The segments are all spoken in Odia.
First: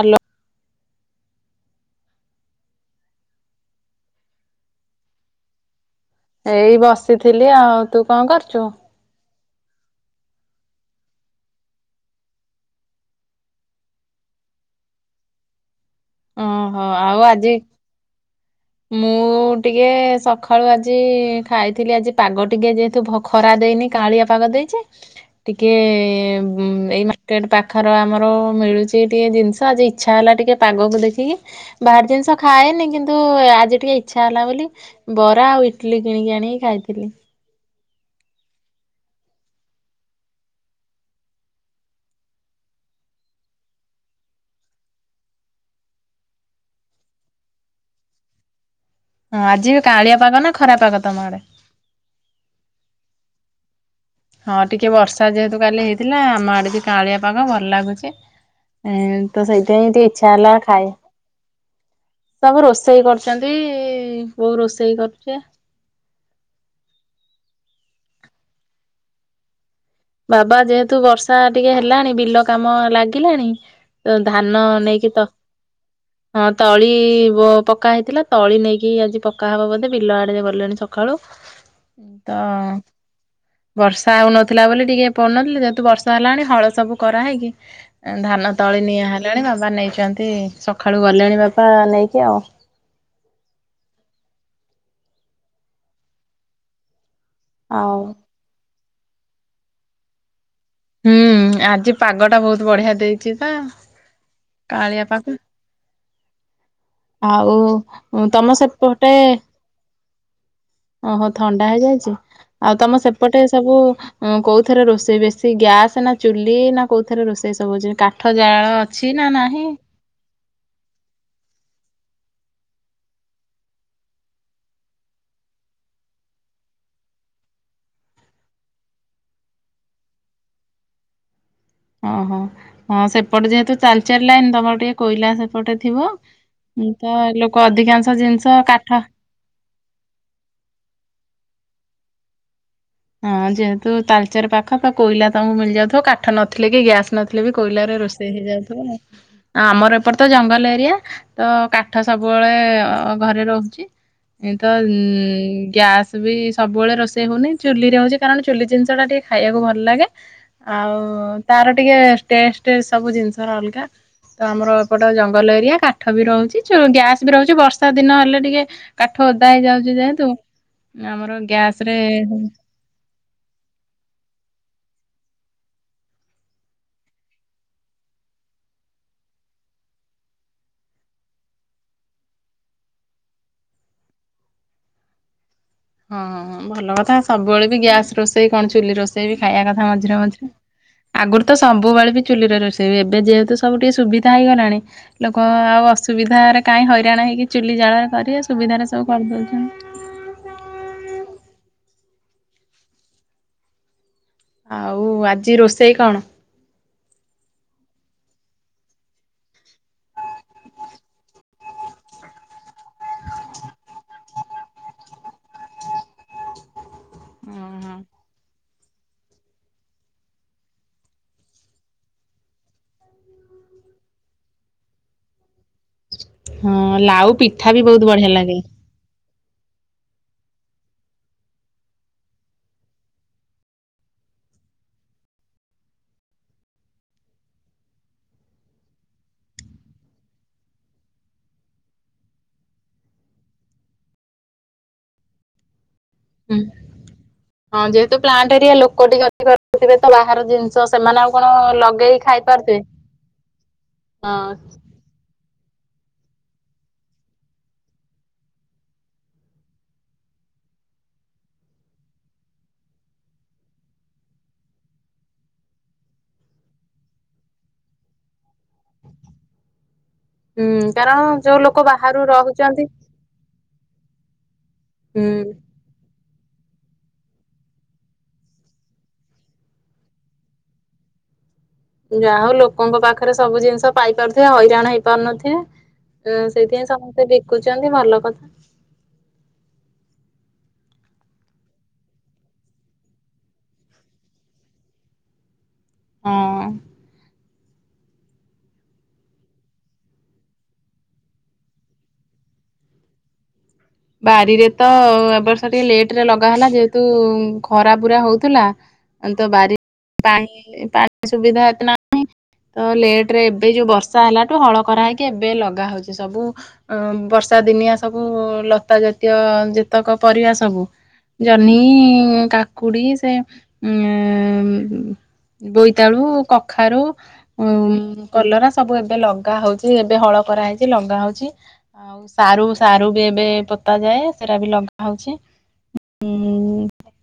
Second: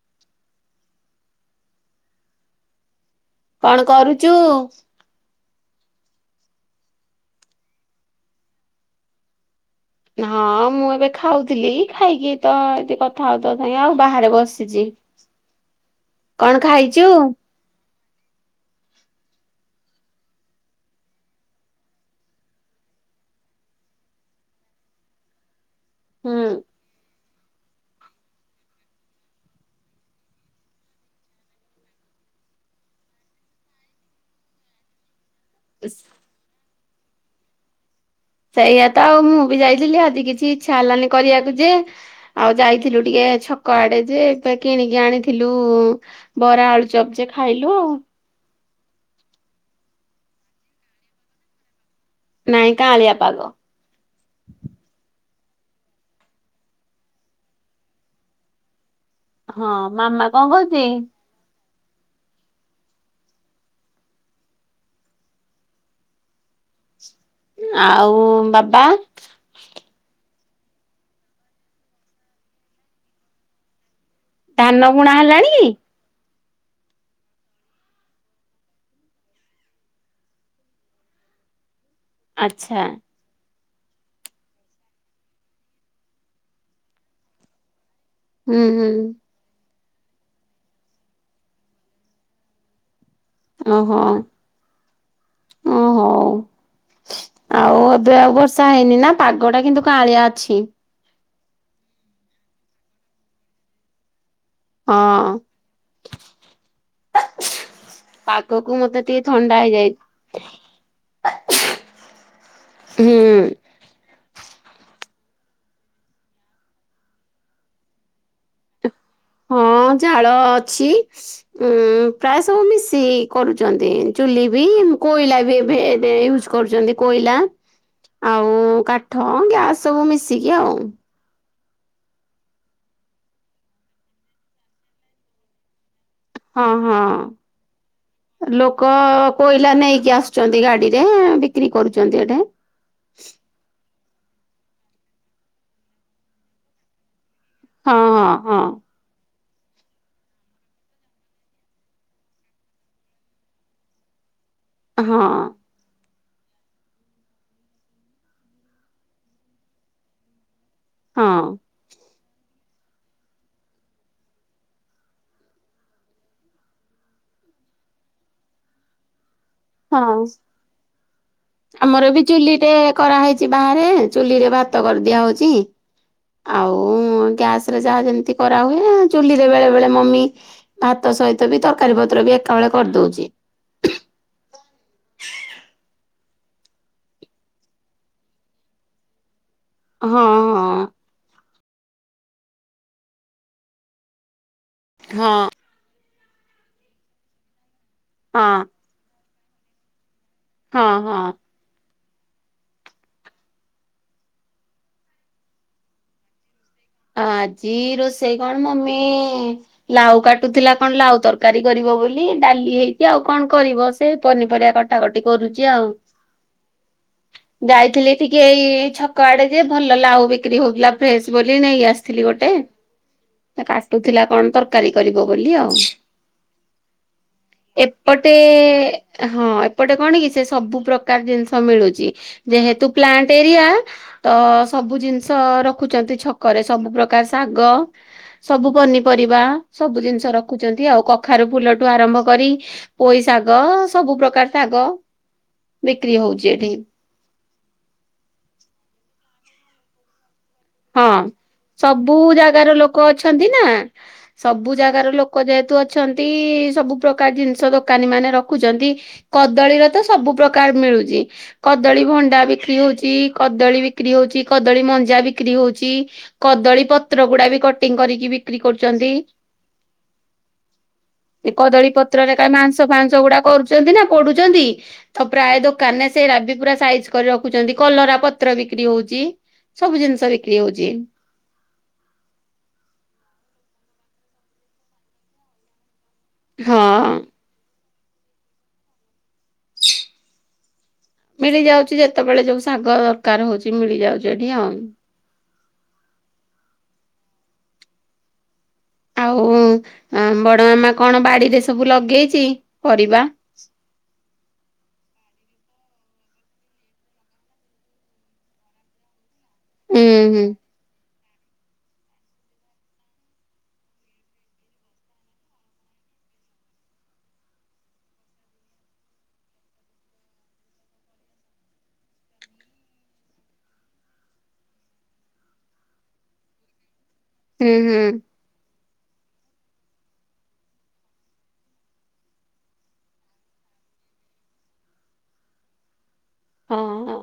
ହାଲୋ। କଣ କରୁଚୁ? ଏଇ ବସିଥିଲି। ଆଉ ତୁ କଁ କରୁଚୁ? ହଁ ମୁଁ ଏବେ ଖାଉଥିଲି ଖାଇକି ତ ଏଇଟି କଥା ହଉ ତୋ ସାଙ୍ଗେ ଆଉ ବାହାରେ ବସିଛି। ହ କଣ ଖାଇଚୁ? ମୁଁ ମୁଁ ଟିକେ ସଖାଳୁ ଆଜି ଖାଇଥିଲି ଆଜି ପାଗ ଟିକେ ଯେହେତୁ ଖରା ଦେଇନି କାହାଳିଆ ପାଗ ଦେଇଚି ଟିକେ ହୁଁ। ଉଁ ଏଇ ମାର୍କେଟ୍ ପା ଖର ଆମର ମିଳୁଛି ଟିକେ ଜିନିଷ ଆଜି ଇଚ୍ଛା ହେଲା ଟିକେ ପାଗକୁ ଦେଖିକି। ବାହାର ଜିନିଷ ଖାଏନି କିନ୍ତୁ ଆଜି ଟିକେ ଇଚ୍ଛା ହେଲା ବୋଲି ବରା ଆଉ ଇଟଲି କିଣିକି ଆଣିକି ଖାଇଥିଲି। ସେଇଆ ତ ଆଉ ମୁଁ ବି ଯାଇଥିଲି ଆଜି କିଛି ଇଚ୍ଛା ହେଲାନି କରିଆକୁ ଯେ ଆଉ ଯାଇଥିଲୁ ଟିକେ ଛକ ଆଡେ ଯେ ପେ କିଣିକି ଆଣିଥିଲୁ ବରା, ଆଳୁଚପ୍ ଯେ ଖାଇଲୁ ଆଉ। ହଁ ଆଜି ବି କାଉଁଳିଆ ପାଗ ନା ଖରା ପାଗ ତମ ଆଡେ? ନାଇଁ କାଆଁଳିଆ ପାଗ। ହଁ ଟିକେ ବର୍ଷା ଯେହେତୁ କାଲି ହେଇଥିଲା ଆମ ଆଡେ ବି କାଉଁଳିଆ ପାଗ ଭଲ୍ ଲାଗୁଚି ଏଁ ତ ହଁ ସେଇଥିପାଇଁ ଟିକେ ମାମା ଇଚ୍ଛା କଣ ହେଲା କରୁଛି? ଖାଇ ସବୁ ରୋଷେଇ କରୁଚନ୍ତି ବୋଉ ରୋଷେଇ କରୁଚି। ଆଉ ବାପା? ବାବା ଯେହେତୁ ବର୍ଷା ଟିକେ ହେଲାଣି ବିଲ କାମ ଲାଗିଲାଣି ତ ଧାନ ନେଇକି ବୁଣା ତ ହେଲାଣି? ହଁ ତଳି ବ ପକା ହେଇଥିଲା ତଳି ନେଇକି ଆଜି ପକାହବ ବୋଧେ ବିଲ ଆଡେ ଗଲେଣି ସଖାଳୁ। ତ ଆଚ୍ଛା ବର୍ଷା ହଉନଥିଲା ବୋଲି ଟିକେ ପଡୁନଥିଲି ଯେହେତୁ ବର୍ଷ ହେଲାଣି ହଳ ସବୁ କରାହେଇକି ଆଁ ଧାନ ହୁଁ ତଳି ହୁଁ ନିଆ ହେ ଲାଣି ବାବା ନେଇଚନ୍ତି ସଖାଳୁ ଗଲେଣି ବାପା ନେଇକି ଆଉ। ଓହୋ ଓ ହଉ। ଆଉ ଏବେ ଆଉ ବର୍ଷା ହେଇନି ନା ପାଗ ଟା କିନ୍ତୁ କାଆଁଳିଆ ଅଛି। ହୁଁ ଆଜି ପାଗ ଟା ବହୁତ୍ ବଢିଆ ଦେଇଚି ନା କାଆଁଳିଆ ହଁ। ପାଗ। ଆଉ ଉଁ ତମ ପାଗକୁ ମତେ ସେପଟେ [unintelligible] ଓହୋ ଥଣ୍ଡା ହେଇଯାଇଚି, ଆଉ ତମ ହୁଁ ସେପଟେ ସବୁ ଉଁ କୋଉଥେରେ ରୋଷେଇ ବେଶୀ ଗ୍ୟାସ୍ ନା ଚୁଲି ନା କୋଉଥେରେ ରୋଷେଇ ସବୁ ହଉଚି କାଠ ଜାଳ ଅ ଛି ନା ନାହିଁ? ଜାଳ ଅଛି। ଉଁ ପ୍ରାୟ ସବୁ ମିଶିକି କରୁଛନ୍ତି ଚୁଲି ବି କୋଇଲା ବି ଏବେ ଦେ ଇଉଜ୍ କରୁଚନ୍ତି କୋଇଲା ଆଉ କାଠ ଗ୍ୟାସ ସବୁ ମିଶିକି ଆଉ। ଓହୋ ହଁ ସେପଟେ ଯେହେତୁ ତାଳଚେର୍ ଲାଇନ୍ ତମର ଟିକେ କୋଇଲା ସେପଟେ ଥିବ। ହଁ ହଁ। ତ ଲୋକ ଅଧିକାଂଶ ଜିନିଷ ଲୋକ କାଠ କୋଇଲା ନେଇକି ଆସୁଚନ୍ତି ଗାଡିରେ ବିକ୍ରି କରୁଚନ୍ତି ଆଡେ। ହଁ ଯେହେତୁ ତାଳଚେର୍ ପାଖ ତ କୋଇଲା ତମକୁ ମିଳିଯାଉଥିବ କାଠ ନଥିଲେ ବି ଗ୍ୟାସ୍ ନଥିଲେ ବି ହଁ କୋଇଲାରେ ରୋଷେଇ ହଁ ହେଇଯାଉଥିବ। ଆମର ଏପଟ ତ ଜଙ୍ଗଲ ଏରିଆ ତ କାଠ ସବୁବେଳେ ଘରେ ରହୁଛି। ଏ ତ ଉଁ ହଁ ହଁ ଗ୍ୟାସ୍ ବି ସବୁବେଳେ ରୋଷେଇ ହଉନି। ଚୁଲିରେ ହଉଛି କାରଣ ଚୁଲି ଜିନିଷ ଟା ଟିକେ ଖାଇବାକୁ ଭଲ୍ ଲାଗେ, ଆଉ ହଁ ତାର ଟିକେ ଟେଷ୍ଟେ ସବୁ ଜିନିଷର ଅଲଗା। ତ ଆମର ଏପଟ ଜଙ୍ଗଲ ଏରିଆ କାଠ ବି ରହୁଚି ଗ୍ୟାସ୍ ବି ରହୁଚି ବର୍ଷା ଦିନ ହେଲେ ଟିକେ କାଠ ଓଦା ହେଇଯାଉଚି ହଁ। ଯେହେତୁ ଆମର ଗ୍ୟାସ ଆମର ବି ରେ ଚୁଲିଟେ କରାହେଇଚି ବାହାରେ, ଚୁଲି ରେ ଭାତ କରିଦିଆ ହଉଚି ଆଉ ଗ୍ୟାସ୍ ରେ ଯାହା ଯେମତି କରାହୁଏ, ଚୁଲିରେ ବେଳେ-ବେଳେ ମମି ଭାତ ସହିତ ବି ତରକାରୀ ପତ୍ର ବି ଏକାବଳେ କରିଦଉଚି। ହଁ-ହଁ-ହଁ ଭଲ କଥା ସବୁବେଳେ ବି ଗ୍ୟାସ୍ ରୋଷେଇ କଣ ଚୁଲି ରୋଷେଇ ବି ଖାଇବା କଥା। ଅଝିରେ ହଁ ମଝିରେ। ହଁ। ଆଗୁରୁ ତ ସବୁବେଳେ ବି ଚୁଲିରେ ରୋଷେଇ ହୁଏ। ଏବେ ଯେହେତୁ ସବୁ ଟିକେ ସୁବିଧା ହେଇଗଲାଣି ଲୋକ ହଁ। ଆଉ ଅସୁବିଧାରେ କାଇଁ ହଇରାଣ ହେଇକି ଚୁଲି ଜାଳ କରିବେ, ହଁ ସୁବିଧାରେ ସବୁ କରିଦୋଉଚନ୍ତି। ହୁଁ ହଁ ହଁ। ଆଉ ଆଜି ରୋଷେଇ କଣ? ଆଜି ରୋଷେଇ କଣ ମମି ଲାଉ କାଟୁଥିଲା କଣ ଲାଉ ତରକାରୀ କରିବ ବୋଲି ଡାଲି ହେଇକି ଆଉ କଣ କରିବ ସେ ପନିପରିବା କା ଟାକଟି କରୁଚି ଆଉ। ଯାଇଥିଲି ଟିକେ ଏଇ ଏଇ ଛକ ଆଡ଼େ ଯେ ଭଲ ଲାଉ ବିକ୍ରି ହୋଉଥୁଲା ଫ୍ରେଶ୍ ବୋ ଲି ନେଇ ଆସିଥିଲି ଗୋଟେ ସେ କାଟୁଥିଲା କଣ ତରକାରୀ କରିବ ବୋଲି ଆଉ। ହଁ ଲାଉ ପିଠା ବି ବୋହୁତ ଏପଟେ ବଢ଼ିଆ ଲାଗେ। ହଁ ଏପଟେ କଣ କି ସେ ସବୁ ପ୍ରକାର ଜିନିଷ ମିଳୁଚି, ଯେହେତୁ ପ୍ଲାଣ୍ଟ୍ ଏରିଆ ତ ସବୁ ଜିନିଷ ରଖୁଚନ୍ତି ଛକରେ। ସବୁ ପ୍ରକାର ଶାଗ ସବୁ ପନିପରିବା ସବୁ ଜିନିଷ ରଖୁଚନ୍ତି ଆଉ। କଖାରୁ ଫୁଲଠୁ ଆରମ୍ଭ କରି ପୋଇ ଶାଗ ସବୁ ପ୍ରକାର ଶାଗ ବିକ୍ରି ହୋଉଚି ଏଠି। ହଁ ଯେହେତୁ ପ୍ଲାଣ୍ଟ୍ ଏରିଆ ଲୋକ ଟିକେ ଅଧିକ ଥିବେ ତ ବାହାର ଜିନ୍ ହଁ ସବୁ ଜାଗାର ଲୋକ ଅଛନ୍ତି ନାଁ ହଁ ସବୁ ଜାଗାର ଲୋ କ ଯେହେତୁ ଅଛନ୍ତି ସବୁ ପ୍ରକାର ଜିନିଷ ଦୋକାନୀମାନେ ରଖୁଚନ୍ତି। କଦଳୀର ତ ସବୁ ପ୍ରକାର ମିଳୁଚି। କଦଳୀ ଭଣ୍ଡା ବିକ୍ରି ହୋଉଚି, କଦଳୀ ବିକ୍ରି ହୋଉଚି, କଦଳୀ ମଞ୍ଜା ବି କ୍ରି ହୋଉଚି କଦଳୀ ପତ୍ର ଗୁଡ଼ା ବି କଟିଂ କରିକି ବିକ୍ରି କରୁଚନ୍ତି। ହୁଁ କାରଣ ଯୋଉ ଲୋକ ବାହାରୁ ରହୁଚନ୍ତି ଆଂସ ଗୁଡ଼ା କରୁଚନ୍ତି ନାଁ ପୋଡ଼ୁଚନ୍ତି ତ ହୁଁ ପ୍ରାୟ ଦୋ କାନେ ସେରା ବି ପୁରା ସାଇଜ୍ କରି ରଖୁଚନ୍ତି କଲରା ପତ୍ର ବିକ୍ରି ହୋଉଚି। ସବୁ ଜିନ୍ ତ ବିକ୍ରି ହଉଚି। ଯା ହଉ ଲୋକଙ୍କ ପାଖରେ ସବୁ ଜିନିଷ ପାଇପାରୁଥିବେ ହଇରାଣ ହେଇପାରୁନଥିବେ। ତ ସେଇଥିଆଇଁ ହଁ ସମସ୍ତେ ବିକୁଚନ୍ତି ଭଲ କଥା। ମିଳିଯାଉଚି ଯେତବେଳେ ଯୋଉ ଶାଗ ଦରକାର ହଉଚି ମିଳିଯାଉଚି ଏଠି ଆଉ। ହଁ। ଆଉ ଅଁ ବୁଡ ମାମା କଣ ବାଡ଼ିରେ ସବୁ ଲଗେଇଚି ପରିବା? ବାରିରେ ତ ଏ ବର୍ଷ ଟିକେ ଲେଟ୍ ରେ ଲଗା ହେଲା ଯେହେତୁ ଖରା ପୁରା ହଉଥୁଲା। ଅଁ ତ ବାରି ହୁଁ ହୁଁ ପାଣି ଏ ପାଣି ସୁବିଧା ଏତେ ନାଇଁ। ତ ଲେଟ୍ ରେ ଏବେ ଯୋଉ ବର୍ଷା ହେଲାଠୁ ହଳ କରା ହେଇକି ଏବେ ଲଗା ହଉଚି ସବୁ। ଅଁ ବର୍ଷା ଦିନିଆ ସବୁ ଲତା ଜାତୀୟ ଯେତକ ପରିବା ସବୁ। ଜହ୍ନି କାକୁଡ଼ି ସେ ଉଁ ବୋଇତାଳୁ କଖାରୁ ଉଁ ହୁଁ ହୁଁ କଲରା ସବୁ ଏବେ ଲଗା ହଉଚି ଏବେ ହଳ କରାହେଇଚି ଲଗା ହଉଚି। ଆଉ ସାରୁ ସାରୁ ବି ଏବେ ପୋତା ଯାଏ ସେରା ବି ଲଗା ହଉଚି ଉଁ ହଁ।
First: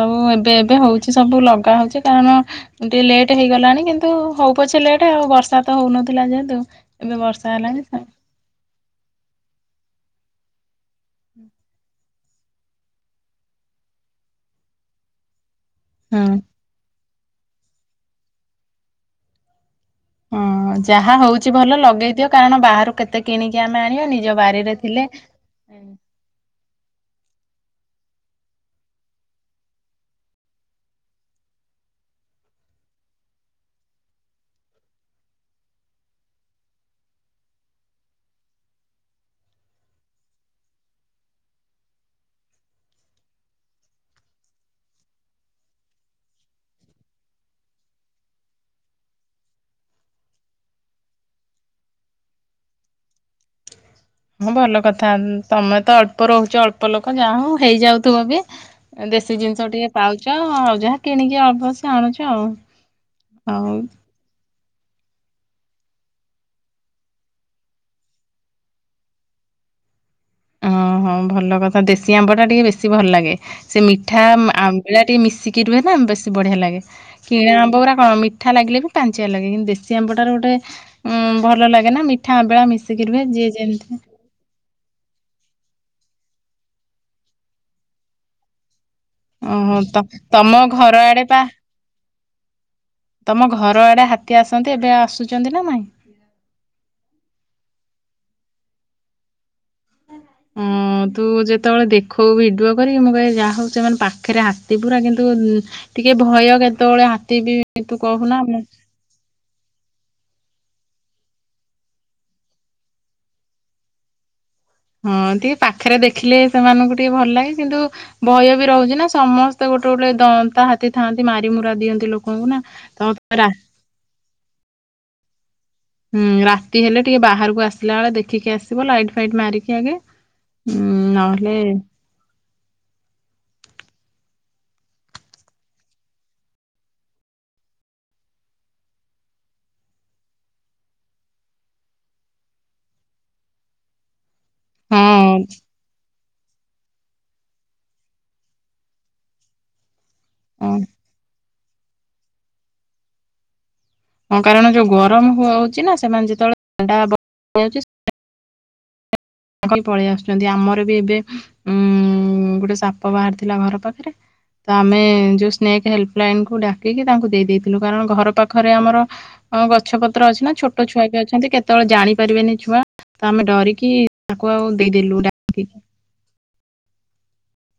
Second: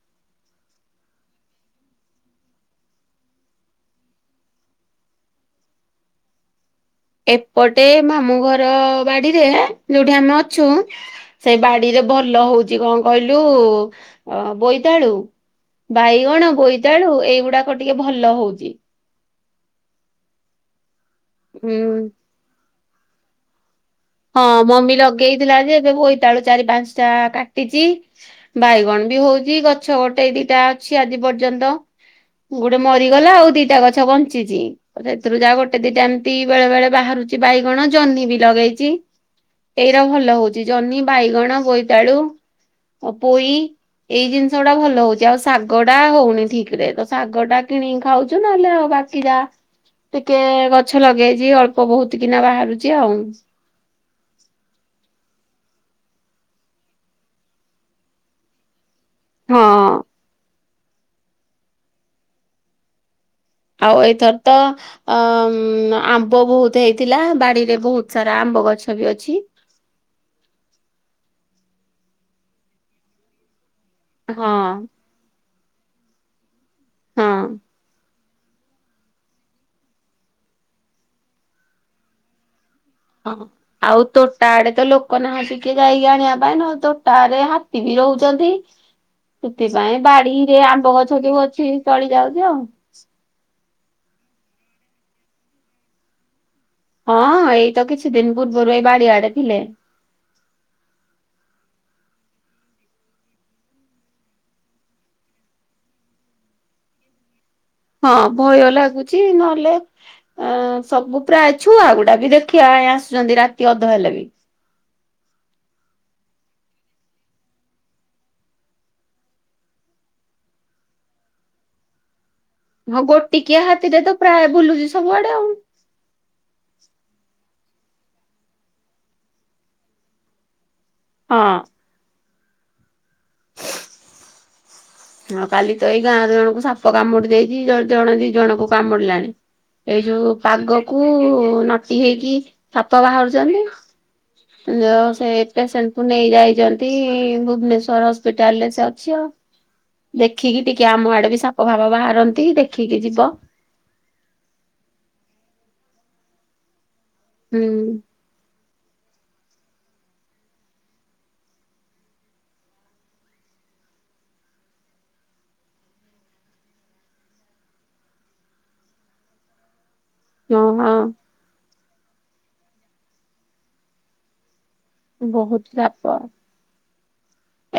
ତ ଏବେ ଏବେ ହଉଚି ସବୁ ଲଗା ହଉଚି କାରଣ ଟିକେ ଲେଟ୍ ହେଇଗଲାଣି, କିନ୍ତୁ ହଉ ପଛେ ଲେଟ୍ ଆଉ ବର୍ଷା ତ ହଉନଥୁଲା ଯେହେତୁ ଏବେ ବର୍ଷା ହେଲାଣି ଏପଟେ ହୁଁ ମାମୁଁ ଘର ବାଡ଼ିରେ ଯୋଉଠି ଆମେ ଅଛୁ ସେଇ ବାଡ଼ିରେ ଭଲ ହୋଉଚି କଁ କହିଲୁ ଅ ବୋଇତାଳୁ ବାଇଗଣ ବୋଇତାଳୁ ଏଇଗୁଡ଼ାକ ଟିକେ ଭଲ ହଉଚି। ହଁ ଯାହା ହଉଚି ଭଲ ହୁଁ ଲଗେଇଦିଅ କାରଣ ବାହାରୁ କେତେ କିଣିକି ଆମେ ଆଣିବା ନି ହଁ ମମି ଲଗେଇଥିଲା ଯେ ଏବେ ବୋଇତାଳୁ ଚାରି ପାଞ୍ଚଟା କାଟିଚି। ବାଇଗଣ ବି ହୋଉଚି ଗଛ ଗୋଟେ ଦିଟା ଅଛି ଆଜି ପର୍ଯ୍ୟନ୍ତ। ଗୋଟେ ମରିଗଲା ଆଉ ଦିଟା ଗଛ ବଞ୍ଚିଚି। ଅ ସେଥୁରୁ ଯାହା ଗୋଟେ ଦିଟା ଏମତି ବେଳେ ବେଳେ ବାହାରୁଚି ବାଇଗଣ ଜହ୍ନି ବି ଲଗେଇଚି। ଏଇରା ଭଲ ହଉଚି ଜହ୍ନି ବାଇଗଣ ବୋଇତାଳୁ ଅ ପୋଇ। ଏଇ ଜିନିଷ ଟା ଭଲ ହଉଚି ଆଉ ଶାଗ ଟା ହଉନି ଠିକ ରେ ତ ଶାଗ ଟା କିଣିକି ଖାଉଚୁ ନହେଲେ ଆଉ ବାକି କି ଯା ଟିକେ ଗଛ ଲଗେଇଛି ଅଳ୍ପ ବହୁତ କିନା ବାହାରୁଚି ଆଉ। ହଁ ଭଲ କଥା ତମେ ତ ଅଳ୍ପ ରହୁଚ ଅଳ୍ପ ଲୋକ ଯା ହଉ ହେଇଯାଉଥୁବ ବି। ଦେଶୀ ଜିନିଷ ଟିକେ ହଁ ପାଉଚ ଆଉ ଯାହା କିଣିକି ଅବଶ୍ୟ ଆଣୁଚ ଆଉ ଆଉ ଏଇଥର ତ ଆ ଉଁ ଆମ୍ବ ବହୁତ ହେଇଥିଲା ବାଡିରେ ବହୁତ ସାରା ଆମ୍ବ ଗଛ ବି ଅଛି। ଓହୋ ଭଲ କଥା ଦେଶୀ ଆମ୍ବ ଟା ଟିକେ ବେଶୀ ଭଲ ଲାଗେ ସେ ମିଠା ଆମ୍ ହଁ ଆମ୍ବିଳା ଟି ମିଶିକି କି ରୁହେ ନା ଉଁ ବେଶୀ ବଢ଼ିଆ ଲାଗେ କିଣା ହଁ। ଆମ୍ବ ଗୁରାକ ମିଠା ଲାଗିଲେ ବି ପାନିଚିଆ ଲାଗେ କିନ୍ତୁ ଦେଶୀ ଆମ୍ବଟାର ଗୋଟେ ଉଁ ଭଲ ଲାଗେ ନା ମିଠା ଆମ୍ବିଳା ମିଶା ହଁ ଆଉ ତୋ ତାଡେ ତ ଲୋକ ନାହାନ୍ତି କିଏ ଯାଇକି ଆଣିବା ପାଇଁ ନହଲେ ତୋଟା ଆଡେ ହାତୀ ବି ରହୁଚନ୍ତି। ଓହୋ ସେଥିପାଇଁ ତ ତମ ବାଡିରେ ଆମ୍ବ ଘର ଗଛ ଆଡେ ପା ଯଉ ଅଛି ଚଳି ଯାଉଚି ଆଉ। ତମ ଘର ଆଡେ ହାତୀ ଆସନ୍ତି ଏବେ ଆସୁଚନ୍ତି ନା ନାଇଁ? ହଁ ଏଇ ତ କିଛି ଦିନ ପୂର୍ବରୁ ଏଇ ବାଡିଆଡେ ଥିଲେ। ହଁ। ହଁ ତୁ ଯେତେବେଳେ ଦେଖଉ ଭିଡ଼ିଓ କରିକି ମୁଁ କହେ ଯାହା ହଉ ସେମାନେ ପାଖରେ ହାତୀ ପୁରା କିନ୍ତୁ ଟିକେ ଭୟ କେତେବେଳେ ହାତୀ ବି ତୁ ହଁ କହୁନା ମୁଁ ଭୟ ଲାଗୁଚି ନହେଲେ ଆଁ ସବୁ ପ୍ରାୟ ଛୁଆ ଗୁଡ଼ା ବି ଦେଖି ଆଇ ଆସୁଚନ୍ତି ରାତି ଅଧ ହେଲେ ବି। ହଁ ଟିକେ ପାଖରେ ଦେଖିଲେ ସେମାନଙ୍କୁ ଟିକେ ଭଲ ଲାଗେ। କିନ୍ତୁ ଭୟ ବି ରହୁଚି ନା ସମସ୍ତେ ଗୋଟେ ଗୋଟେ ଦନ୍ତା ହାତୀ ଥାନ୍ତି ମାରିମୁରା ଦିଅନ୍ତି ଲୋକଙ୍କୁ ନା। ତ ହଁ ରା ଗୋଟିକିଆ ହାତୀ ଟେ ତ ପ୍ରାୟ ବୁଲୁଚି ସବୁଆଡେ ଆଉ। ହୁଁ ରାତି ହେଲେ ଟିକେ ବାହାରକୁ ଆସିଲା ବେଳେ ଦେଖିକି ଆସିବ ଲାଇଟ ଫାଇଟ୍ ମାରିକି ଆଗେ। ଉୁଁ ନହେଲେ ହଁ। ହଁ କାଲି ତ ଏଇ ଗାଁରେ ଜଣଙ୍କୁ ସାପ କାମୁଡି ଦେଇଚି ଜଣ ଜଣେ ଦି ଜଣଙ୍କୁ କାମୁଡିଲାଣି। ଏଇ ଯୋଉ ପାଗ କୁ ନଟି ହେଇଚି ସାପ ବାହାରୁଚନ୍ତି। ଜ ସେ ହଁ ପେସେଣ୍ଟକୁ ନେଇ ଯାଇଚନ୍ତି ଭୁବନେଶ୍ଵର ହସ୍ପିଟାଲ ରେ ସେ ଅଛି ଆଉ। ଦେଖିକି ଟିକେ ଆମ ଆଡେ ବି ସାପ ଫାପ ବାହାରନ୍ତି ଦେଖିକି ଯିବ। ହଁ କାରଣ ଯୋଉ ଗରମ ହଉଚି ନା ସେମାନେ ଯେତେବେଳେ ହୁଁ। ଥଣ୍ଡା [unintelligible] ଅଙ୍କଲ୍ ପଳେଇ ଆସୁଚନ୍ତି ଆମର ବି ଏବେ ଉଁ ଗୋଟେ ସାପ ବାହାରିଥିଲା ଘର ପାଖରେ। ତ ଆମେ ଯେଉଁ ସ୍ନେକ୍ ହେଲ୍ପଲାଇନକୁ ଡାକିକି ତାଙ୍କୁ ଦେଇେ ଦେଇଥିଲୁ କାରଣ ଘର ପାଖରେ ଆମର ହ ଗଛ ପତ୍ର ଅଛି ନା ହଁ ଛୋଟ ହଁ ଛୁଆ ବି ଅଛନ୍ତି କେତେବେଳେ ଜାଣି ପାରିବେନି ଛୁଆ ତ ଆମେ ଡରିକି ତାକୁ ଆଉ ଦେଇଦେଲୁ। ଡାକିକି ବହୁତ ସାପ।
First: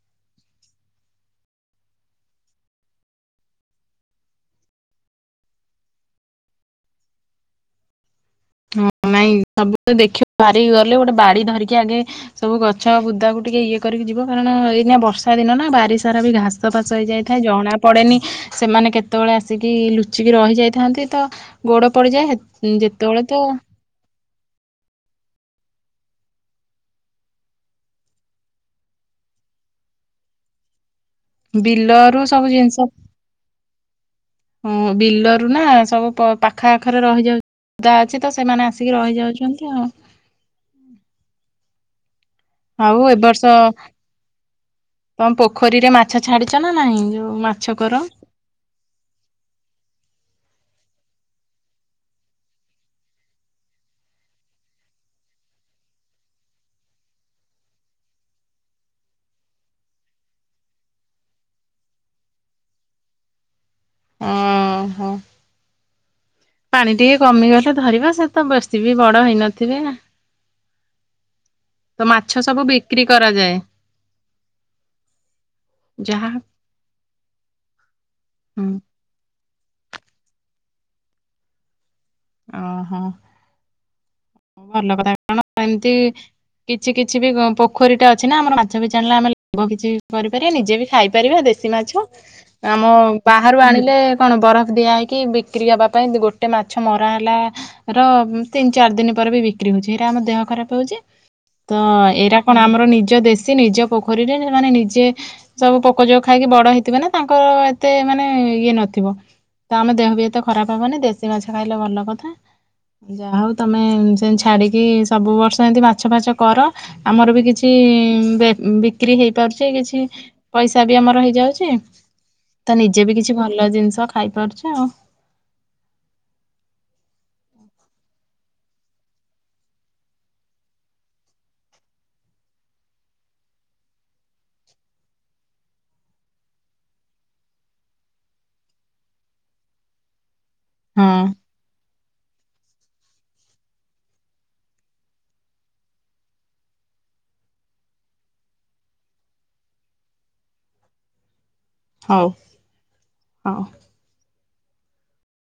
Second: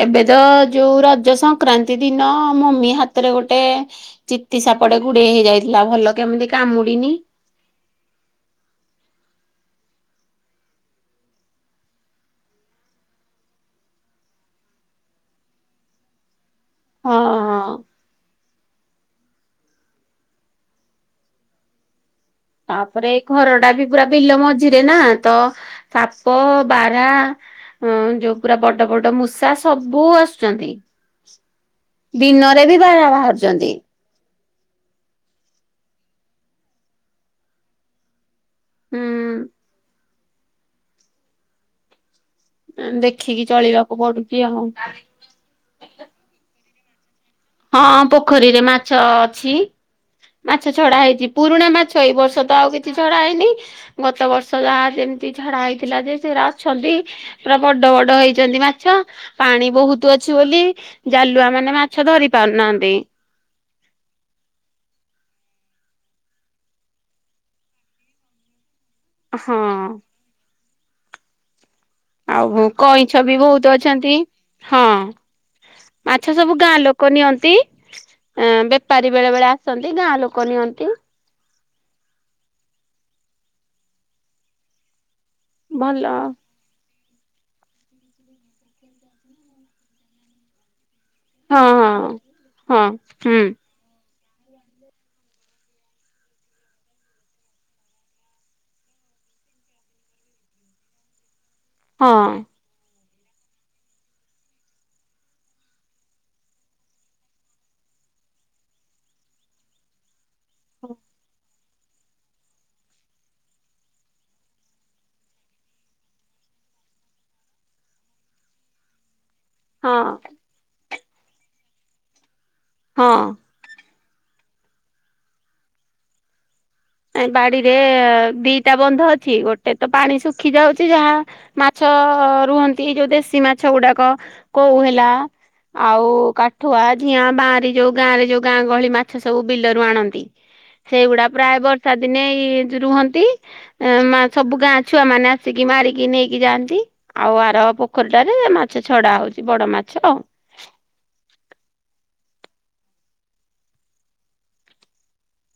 ଏବେ ତ ଯୋଉ ରଜ ସଂକ୍ରାନ୍ତି ଦିନ ମମି ହାତରେ ଗୋଟେ ଚିତି ସାପଟେ ଗୁଡେଇ ହେଇଯାଇଥିଲା ଭଲ କେମିତି କାମୁଡିନି। ହଁ ନାଇଁ ସବୁବେ ଦେଖ ବାହାରିକି ଗଲେ ଗୋଟେ ବାଡି ଧରିକି ଆଗେ ସବୁ ଗଛ ବୁଦାକୁ ଟିକେ ଇଏ କରିକି ଯିବ କାରଣ ଏଇନା ବର୍ଷା ଦିନ ନା ବାରି ସାରା ବି ଘାସ। ଘାସଫାସ ହଁ ହୋଇଯାଇଥାଏ ହଁ। ଜଣା ପଡ଼େନି ସେମାନେ କେତେବେଳେ ଆସିକି ଲୁଚିକି ରହିଯାଇଥାନ୍ତି ତ ଗୋଡ଼ ପଡ଼ିଯାଏ ହେତ୍ ହଁ ତାପରେ ଏଇ ଯେତେବେଳେ ତ ଘର ଟା ବି ପୁରା ବିଲ ମଝିରେ ନା ତ ସାପ ବାରାହା ହଁ ଯୋଉ ପୁରା ବଡ ବଡ ମୂଷା ସବୁ ଆସୁଛନ୍ତି। ବିଲରୁ ସବୁ ଦିନରେ ବି ଜିନିଷ ବାରା ବାହାରୁଛନ୍ତି। ହଁ ବିଲରୁ ନା ସବୁ ପାଖା ଆଖରେ ରହିଯାଉଛି। ବୁଦା ଅଛି ତ ସେମାନେ ଆସିକି ହୁଁ ରହିଯାଉଛନ୍ତି ଆଉ। ଆଉ ଏ ବର୍ଷ ଦେଖିକି ଚଳିବାକୁ ପଡୁଛି ଆଉ। ତମ ପୋଖରୀରେ ମାଛ ଛାଡିଛ ନା ନାହିଁ ଯୋଉ ମା ହଁ ପୋଖରୀରେ ମାଛ ଅଛି। ମାଛ ଛଡା ହେଇଛି ପୁରୁଣା ମାଛ ଏଇ ବର୍ଷ ତ ଆଉ କିଛି ଛଡା ହେଇନି। ଗତ ବର୍ଷ ଯାହା ଯେମିତି ଛଡା ହେଇଥିଲା ଯେ ସେରା ଅଛନ୍ତି। ପୁରା ବଡ ବଡ ହେଇଛନ୍ତି ମାଛ। ପାଣି ବହୁତ ଅଛି ବୋଲି ଜାଲୁଆ ମାନେ ମାଛ ଧରି ପାରୁନାହାନ୍ତି। ହଁ ହୋ। ପାଣି ଟିକେ କମିଗଲେ ଧରିବା ସେତ ବେଶୀ ବି ବଡ ହେଇନଥିବେ। ହଁ। ତ ମାଛ ସବୁ ଆଉ ବିକ୍ରି କଇଁଛ ବି କରାଯାଏ ବହୁତ ଅଛନ୍ତି ହଁ। ଯାହା ମାଛ ସବୁ ଗାଁ ଲୋକ ନିଅନ୍ତି ହୁଁ ଆ ପାରି ବେଳେ ବେଳେ ଆସନ୍ତି ଗାଁ ଲୋକ ନିଅନ୍ତି। ଅ ହଁ। ଭଲ କଥା କଣ ଏମିତି ଭଲ କିଛି କିଛି ବି ପୋଖରୀଟା ଅଛି ନା ଆମର ମାଛ ବି ଜାଣିଲେ ଆମେ ଲଙ୍ଗ କିଛି ବି କରିପାରିବା ନିଜେ ବି ଖାଇ ପାରିବା ହଁ ଦେଶୀ ମାଛ ହଁ। ହଁ ଆମ ହୁଁ ବାହାରୁ ଆଣିଲେ କଣ ବରଫ ଦିଆହଇକି ବିକ୍ରି ହେବା ପାଇଁ ଗୋଟେ ମାଛ ମରା ହେଲାର ତିନି ଚାରି ଦିନ ପରେ ବି ବିକ୍ରି ହଉଛି ଏଇଟା ଆମ ଦେହ ଖରାପ ହଉଛି ତ ଏଇଟ ହଁ। କଣ ଆମର ନିଜ ଦେସି ସେ ନିଜ ପୋଖରୀରେ ମାନେ ନିଜେ ସବୁ ପୋକ ଯଉ ଖାଇକି ବଡ ହେଇଥିବ ନା ତାଙ୍କର ଏତେ ମାନେ ଇଏ ନଥିବ। ତ ଆମ ଦେହ ବି ଏତେ ଖରାପ ହବନି ଦେଶୀ ମାଛ ଖାଇଲେ ଭଲ କଥା। ଯାହା ହଉ ତମେ ସେମିତି ଛାଡ଼ିକି ସବୁ ବର୍ଷ ଏମିତି ମାଛ ଫାଛ କର ଆମର ବି କିଛି ବେଁ ବି କ୍ରି ହେଇ ପାରୁଛି କିଛି ହଁ ପଇସା ବି ଆମର ହେଇଯାଉଛି ତ ନିଜେ ବି ହଁ କିଛି ଭଲ ଲ ଜିନିଷ ଖାଇପାରୁଛି ଆଉ। ଏ ବାଡିରେ ଦିଟା ବନ୍ଧ ଅଛି ଗୋଟେ ତ ପାଣି ଶୁଖି ଯାଉଛି ଯାହା ମାଛ ରୁହନ୍ତି ଯୋଉ ଦେଶୀ ମାଛ ଗୁଡାକ କୋଉ ହେଲା ଆଉ କାଠୁଆ, ଝିଆଁ ବାଁରି ଯୋଉ ଗାଁ ରେ ଯୋଉ ଗାଁ ଗହଳି ମାଛ ସବୁ ବିଲରୁ ଆଣନ୍ତି। [inaudible] ସେଇଗୁଡା ପ୍ରାୟ ବର୍ଷା ଦିନେଇ ରୁହନ୍ତି। ମା ସବୁ ଗାଁ ଛୁଆ ମାନେ ଆସିକି ମାରିକି ନେଇକି ଯାଆନ୍ତି। ଆଉ ଆର ପୋଖରୀଟାରେ ମାଛ ଛଡା ହଉଛି ବଡ ମାଛ ଆଉ। ହଉ ହଉ।